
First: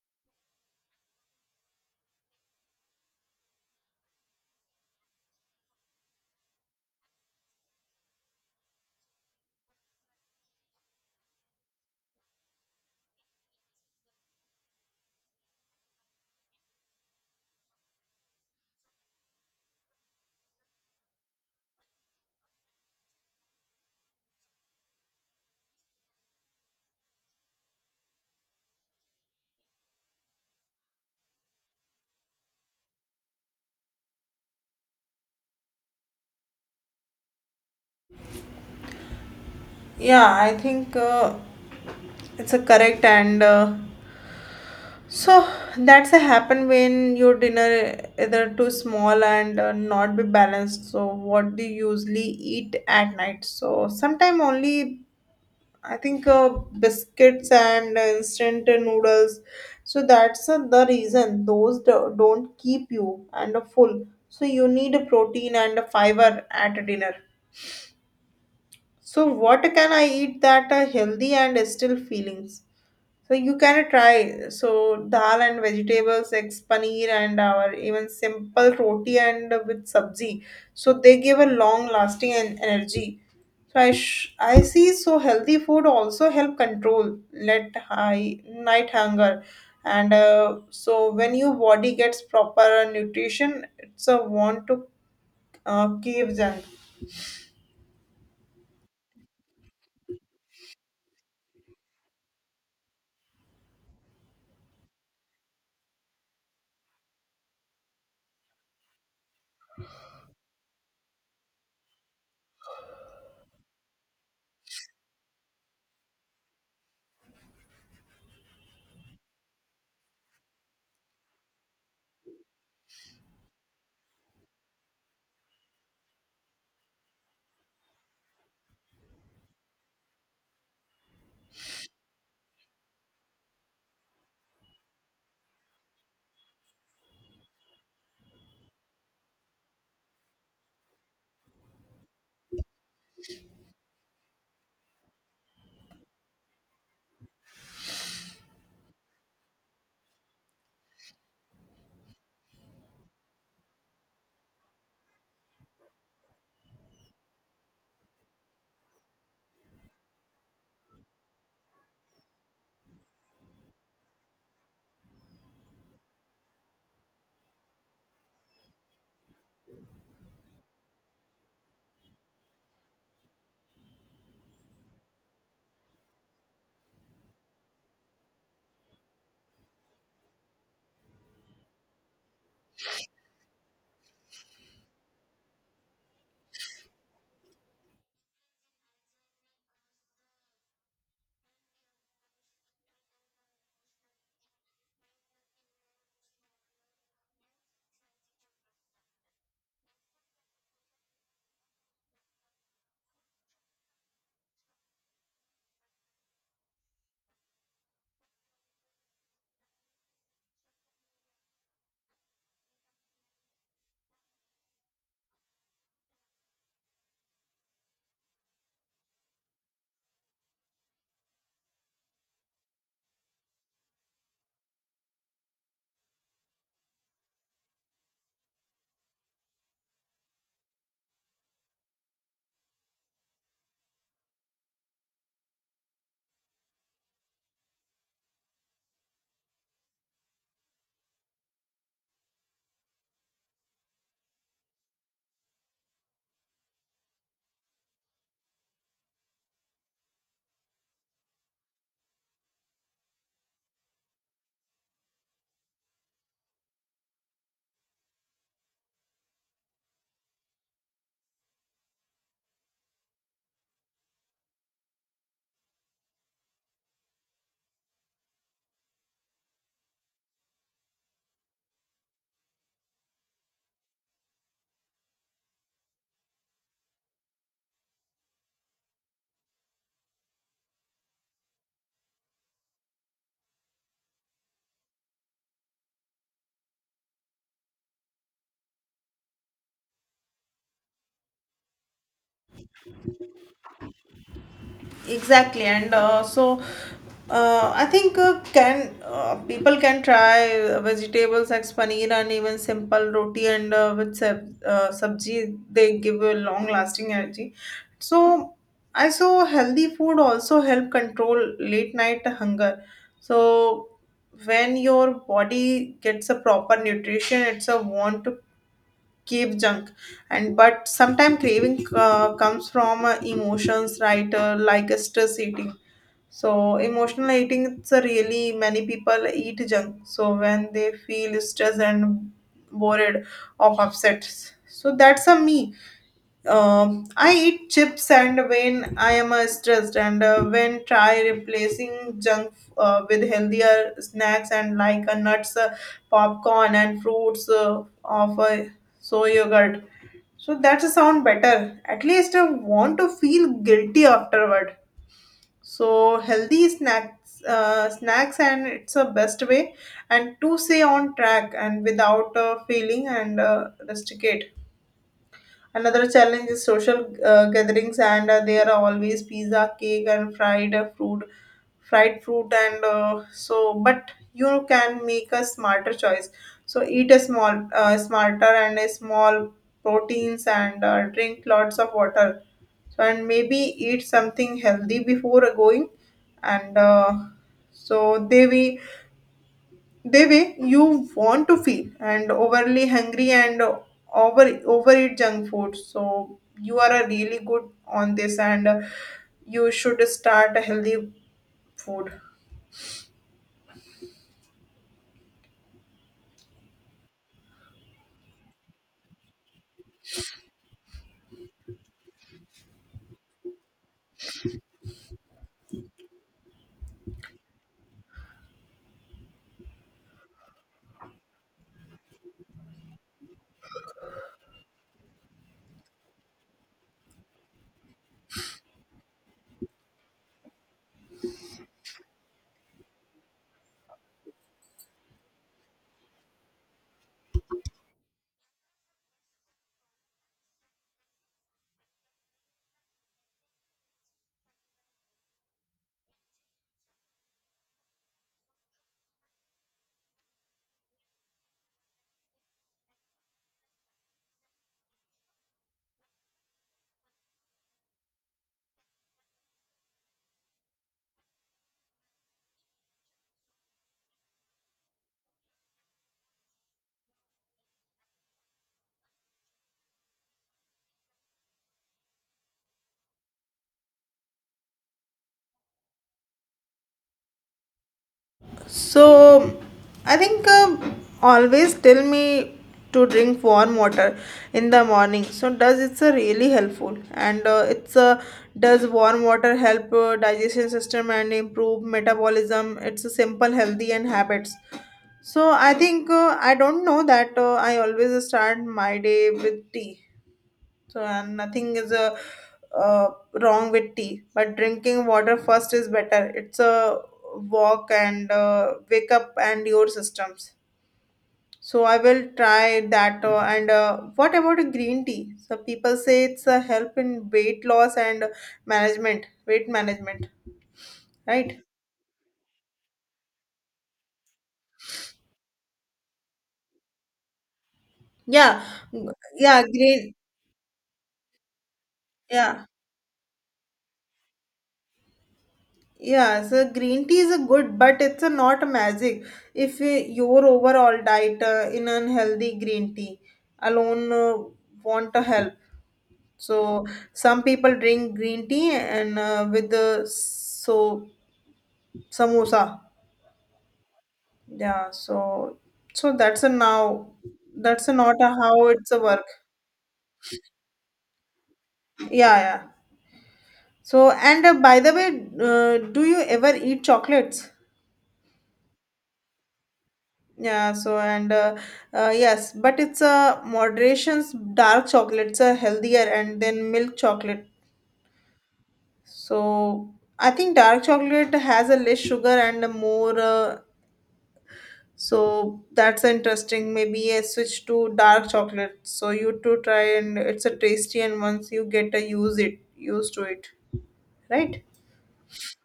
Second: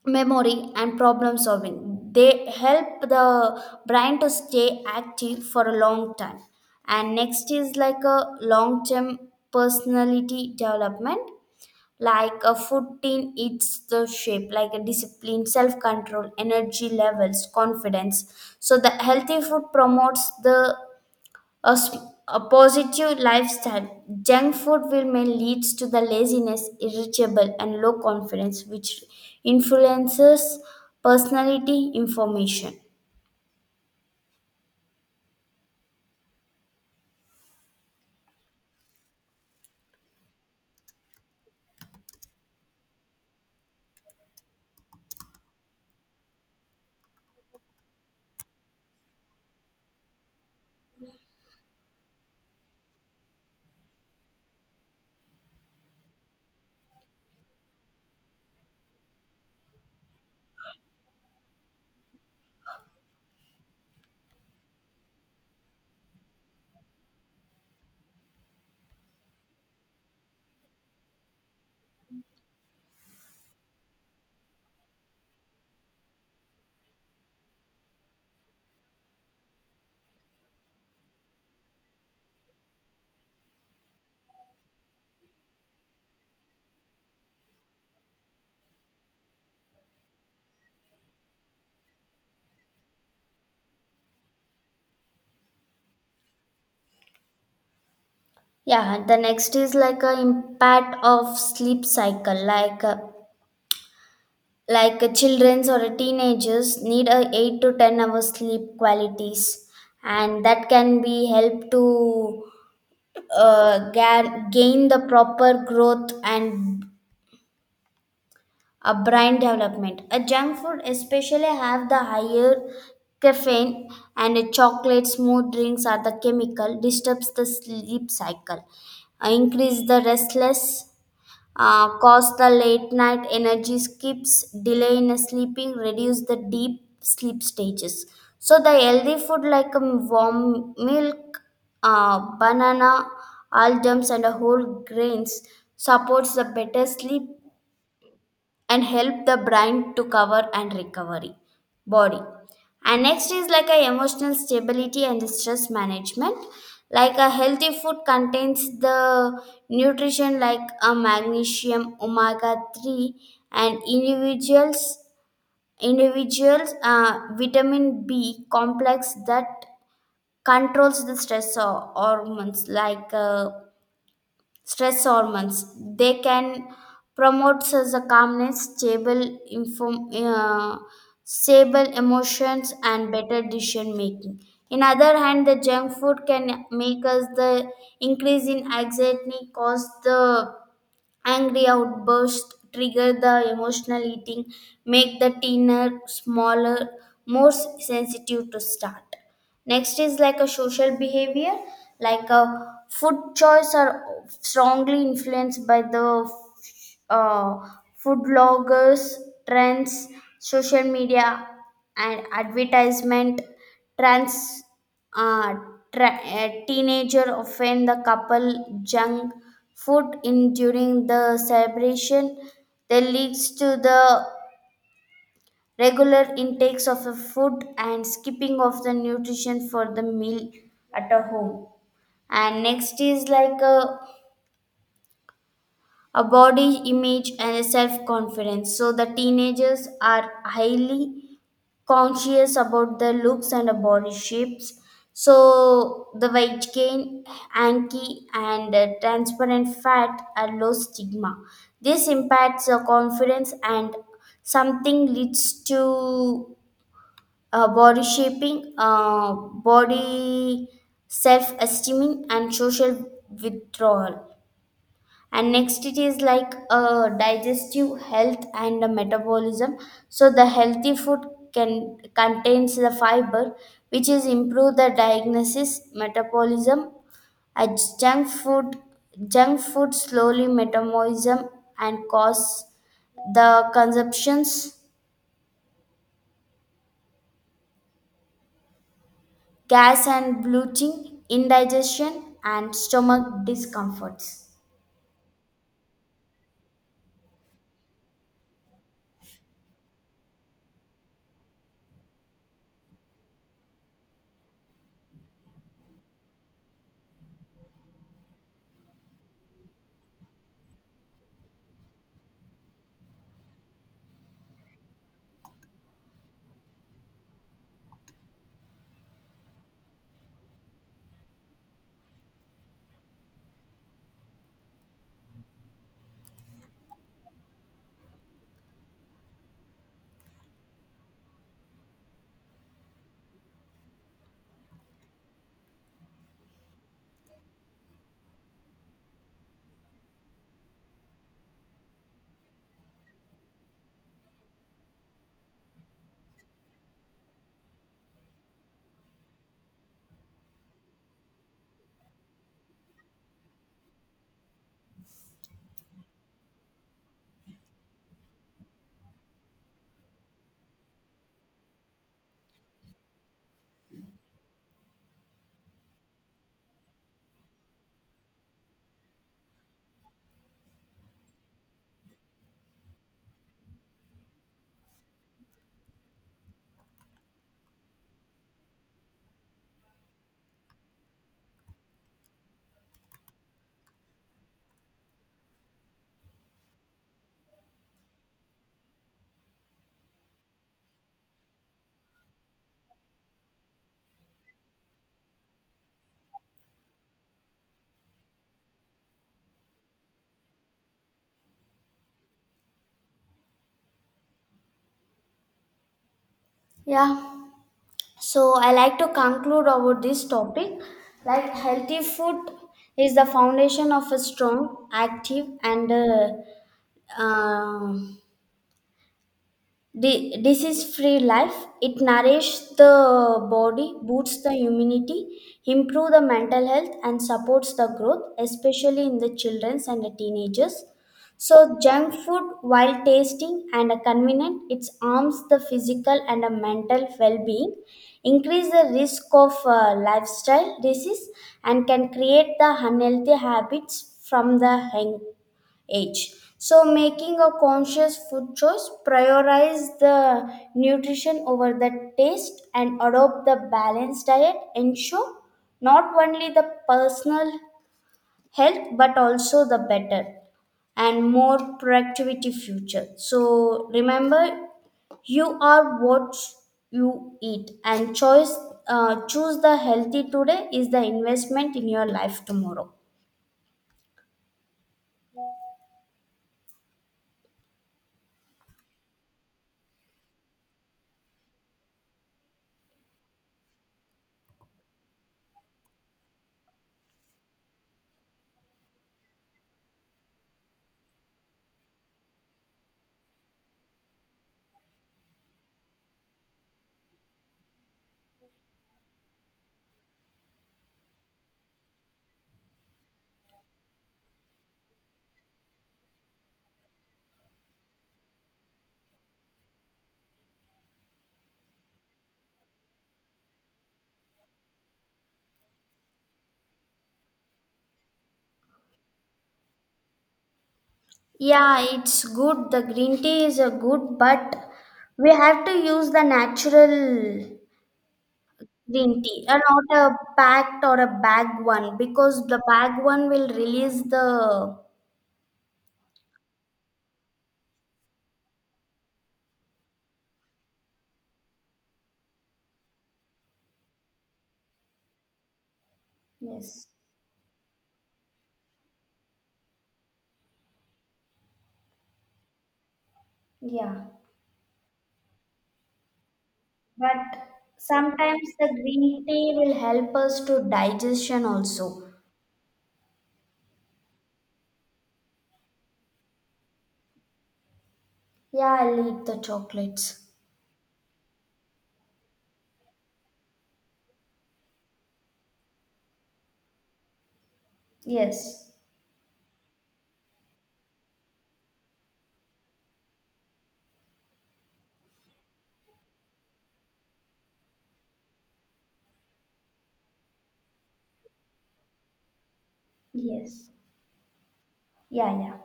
[SPEAKER 2] memory, and problem solving. They help the brain to stay active for a long time. And next is like a long term personality development. Like a food team eats the shape, like a discipline, self control, energy levels, confidence. So, the healthy food promotes the a, s- a positive lifestyle. Junk food will may leads to the laziness, irritable, and low confidence, which influences personality information.
[SPEAKER 1] yeah I think it's a correct and so that's a happen when your dinner either too small and not be balanced. So what do you usually eat at night? So sometime only I think biscuits and instant noodles. So that's the reason those don't keep you and full. So you need a protein and a fiber at dinner. So what can I eat that are healthy and still feelings? So you can try so dal and vegetables, eggs, paneer, and our even simple roti and with sabzi. So they give a long lasting energy. So I see so healthy food also help control let high night hunger, and so when your body gets proper nutrition, it's a want to cave junk.
[SPEAKER 2] Yeah, the next is like a impact of sleep cycle, like childrens or teenagers need a 8 to 10 hour sleep qualities, and that can be help to gain the proper growth and a brain development. A junk food especially have the higher caffeine and a chocolate smooth drinks are the chemical disturbs the sleep cycle, increase the restless, cause the late night energy skips, delay in sleeping, reduce the deep sleep stages. So the healthy food like warm milk, banana, almonds and whole grains supports the better sleep and help the brain to cover and recovery body. And next is like a emotional stability and stress management. Like a healthy food contains the nutrition like a magnesium omega 3 and individuals vitamin b complex that controls the stress hormones like stress hormones. They can the calmness, stable, inform, uh, stable emotions, and better decision making. In other hand, the junk food can make us the increase in anxiety, cause the angry outbursts, trigger the emotional eating, make the thinner, smaller, more sensitive to start. Next is like a social behavior, like a food choice are strongly influenced by the uh, food bloggers, trends, social media, and advertisement trends. uh, a teenager offend the couple junk food in during the celebration that leads to the regular intakes of the food and skipping of the nutrition for the meal at a home. And next is like a body image and a self confidence. So the teenagers are highly conscious about their looks and body shapes. So the weight gain, anky, and transparent fat are low stigma. This impacts the confidence and something leads to body self-esteem, and social withdrawal. And next it is like digestive health and the metabolism. So the healthy food can contains the fiber which is improve the diagnosis metabolism. A junk food junk food slowly metabolism and cause the consumptions, gas and bloating, indigestion, and stomach discomforts.
[SPEAKER 1] Exactly and so, I think can, people can try vegetables like paneer and even simple roti and with sabji. They give a long lasting energy. So I saw healthy food also help control late night hunger. So when your body gets a proper nutrition, it's a want cave junk. And but sometimes craving comes from emotions, right? Like stress eating. So emotional eating, it's a really many people eat junk so when they feel stressed and worried of upset, so that's a me. I eat chips and when I am stressed, and when try replacing junk with healthier snacks and like nuts, popcorn and fruits, of soy yogurt. So that's a sound better. At least I want to feel guilty afterward. So healthy snacks, snacks, and it's a best way, and to stay on track and without feeling and rusticate. Another challenge is social gatherings, and there are always pizza, cake, and fried fruit, and so but you can make a smarter choice. So eat a small, smarter and a small proteins, and drink lots of water. So and maybe eat something healthy before going, and so they way you want to feel and overly hungry and overeat junk food. So you are a really good on this, and you should start a healthy food.
[SPEAKER 2] Yeah. So I like to conclude about this topic. Like healthy food is the foundation of a strong, active, and um disease-free life. It nourishes the body, boosts the immunity, improve the mental health, and supports the growth, especially in the childrens and the teenagers. So junk food, while tasting and convenient, it harms the physical and the mental well-being, increase the risk of lifestyle disease, and can create the unhealthy habits from the young age. So, making a conscious food choice, prioritize the nutrition over the taste, and adopt the balanced diet, ensure not only the personal health but also the better and more productivity future. So, remember you are what you eat and choice choose the healthy today is the investment in your life tomorrow.
[SPEAKER 1] So I think, always tell me to drink warm water in the morning. So does it's a really helpful, and it's a, does warm water help digestion system and improve metabolism? It's a simple healthy and habits. So I think, I don't know that, I always start my day with tea, so, and nothing is uh, wrong with tea, but drinking water first is better. It's a walk and wake up and your systems. So I will try that. And What about a green tea? So people say it's a help in weight loss and management, weight management, right?
[SPEAKER 2] Yeah, it's good. The green tea is a good, but we have to use the natural
[SPEAKER 1] Yeah,
[SPEAKER 2] green tea,
[SPEAKER 1] yeah,
[SPEAKER 2] not
[SPEAKER 1] green,
[SPEAKER 2] a packed or a bag one, because the
[SPEAKER 1] yeah.
[SPEAKER 2] bag one will release the.
[SPEAKER 1] Yeah, so green tea is a good, but it's a not a magic. If your overall diet in unhealthy, green tea alone want to help. So
[SPEAKER 2] Yes.
[SPEAKER 1] some people drink green tea and with the so samosa.
[SPEAKER 2] Yeah.
[SPEAKER 1] Yeah, so that's a now
[SPEAKER 2] But
[SPEAKER 1] that's a not a
[SPEAKER 2] sometimes the
[SPEAKER 1] how it's a
[SPEAKER 2] green
[SPEAKER 1] work.
[SPEAKER 2] tea will help us to digestion
[SPEAKER 1] Yeah,
[SPEAKER 2] also.
[SPEAKER 1] yeah. So and by the way, do you ever eat chocolates?
[SPEAKER 2] Yeah, I'll eat the chocolates.
[SPEAKER 1] Yeah, so and yes, but it's a moderation's dark chocolates are healthier and then milk chocolate.
[SPEAKER 2] Yes.
[SPEAKER 1] So I think dark chocolate has a less sugar and a more, so that's interesting. Maybe a switch to dark chocolate. So you to try, and it's a tasty, and once you get to use it, used to it,
[SPEAKER 2] Yes.
[SPEAKER 1] right?
[SPEAKER 2] Yeah, yeah.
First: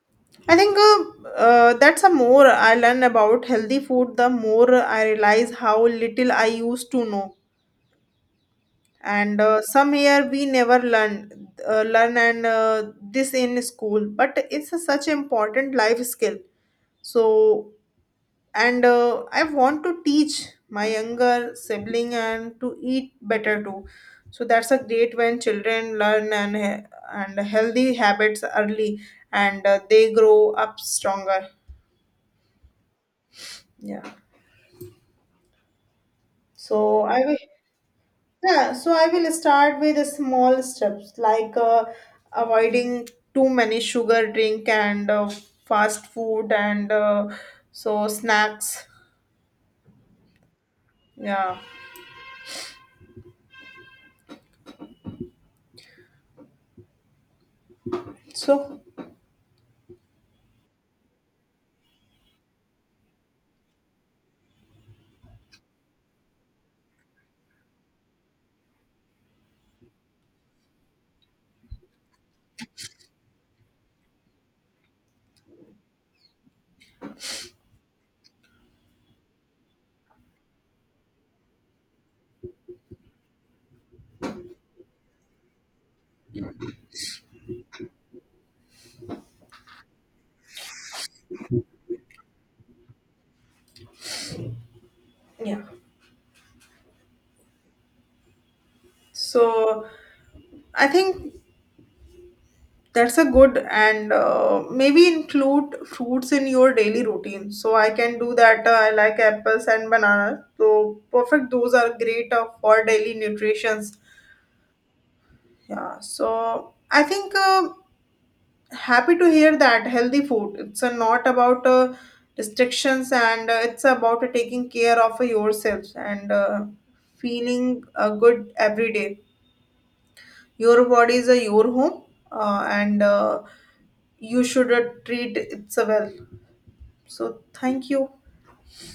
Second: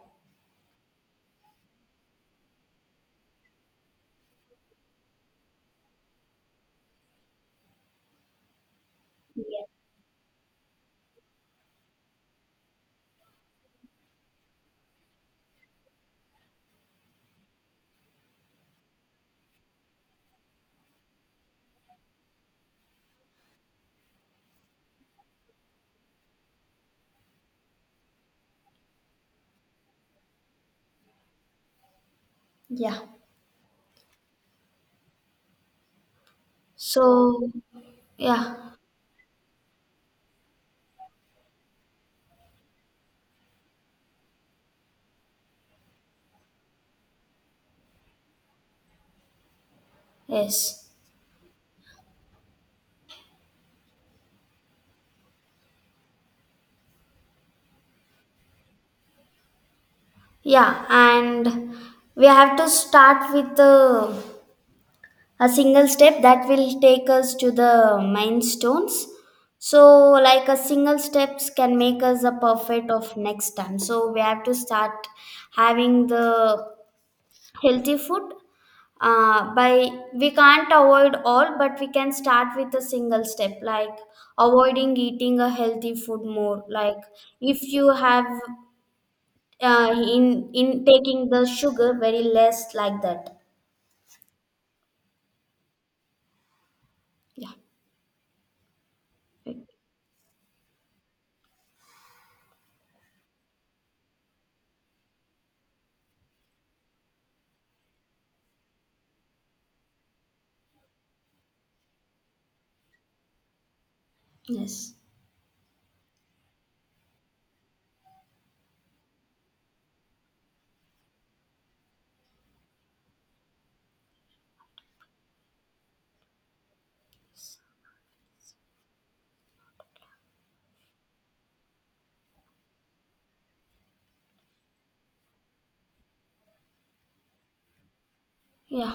[SPEAKER 1] I think that's a more I learn about healthy food, the more I realize how little I used to know. And
[SPEAKER 2] Yeah.
[SPEAKER 1] some here we never learn and this in school, but it's a such important life skill. So and I want to teach my younger sibling and to eat better too. So that's a great when children and healthy habits early, and they grow up stronger.
[SPEAKER 2] Yeah.
[SPEAKER 1] Yeah, so I will.
[SPEAKER 2] So, yeah.
[SPEAKER 1] Yeah, so I will start with a small steps, like avoiding too many sugar drink, and fast food, and so snacks.
[SPEAKER 2] Yes.
[SPEAKER 1] Yeah. So
[SPEAKER 2] Yeah, and we have to start with a single step that will take us to the milestones. So, like a single steps can make us a perfect of next time. So, we have to start having the healthy food. By we can't avoid all, but we can start with a single step, like avoiding eating a healthy food more. Like if you have in taking the sugar very less like that.
[SPEAKER 1] yeah.
[SPEAKER 2] Yeah.
[SPEAKER 1] So I think that's a good, and maybe include fruits in your daily routine. So I can do that. I like apples and bananas. So perfect. Those are great for daily nutritions.
[SPEAKER 2] Yes.
[SPEAKER 1] Yeah. So I think. Happy to hear that healthy food it's a not about restrictions, and it's about taking care of yourself, and feeling good every day. Your body is your home, and you should treat it so well. So thank you.
[SPEAKER 2] Yeah.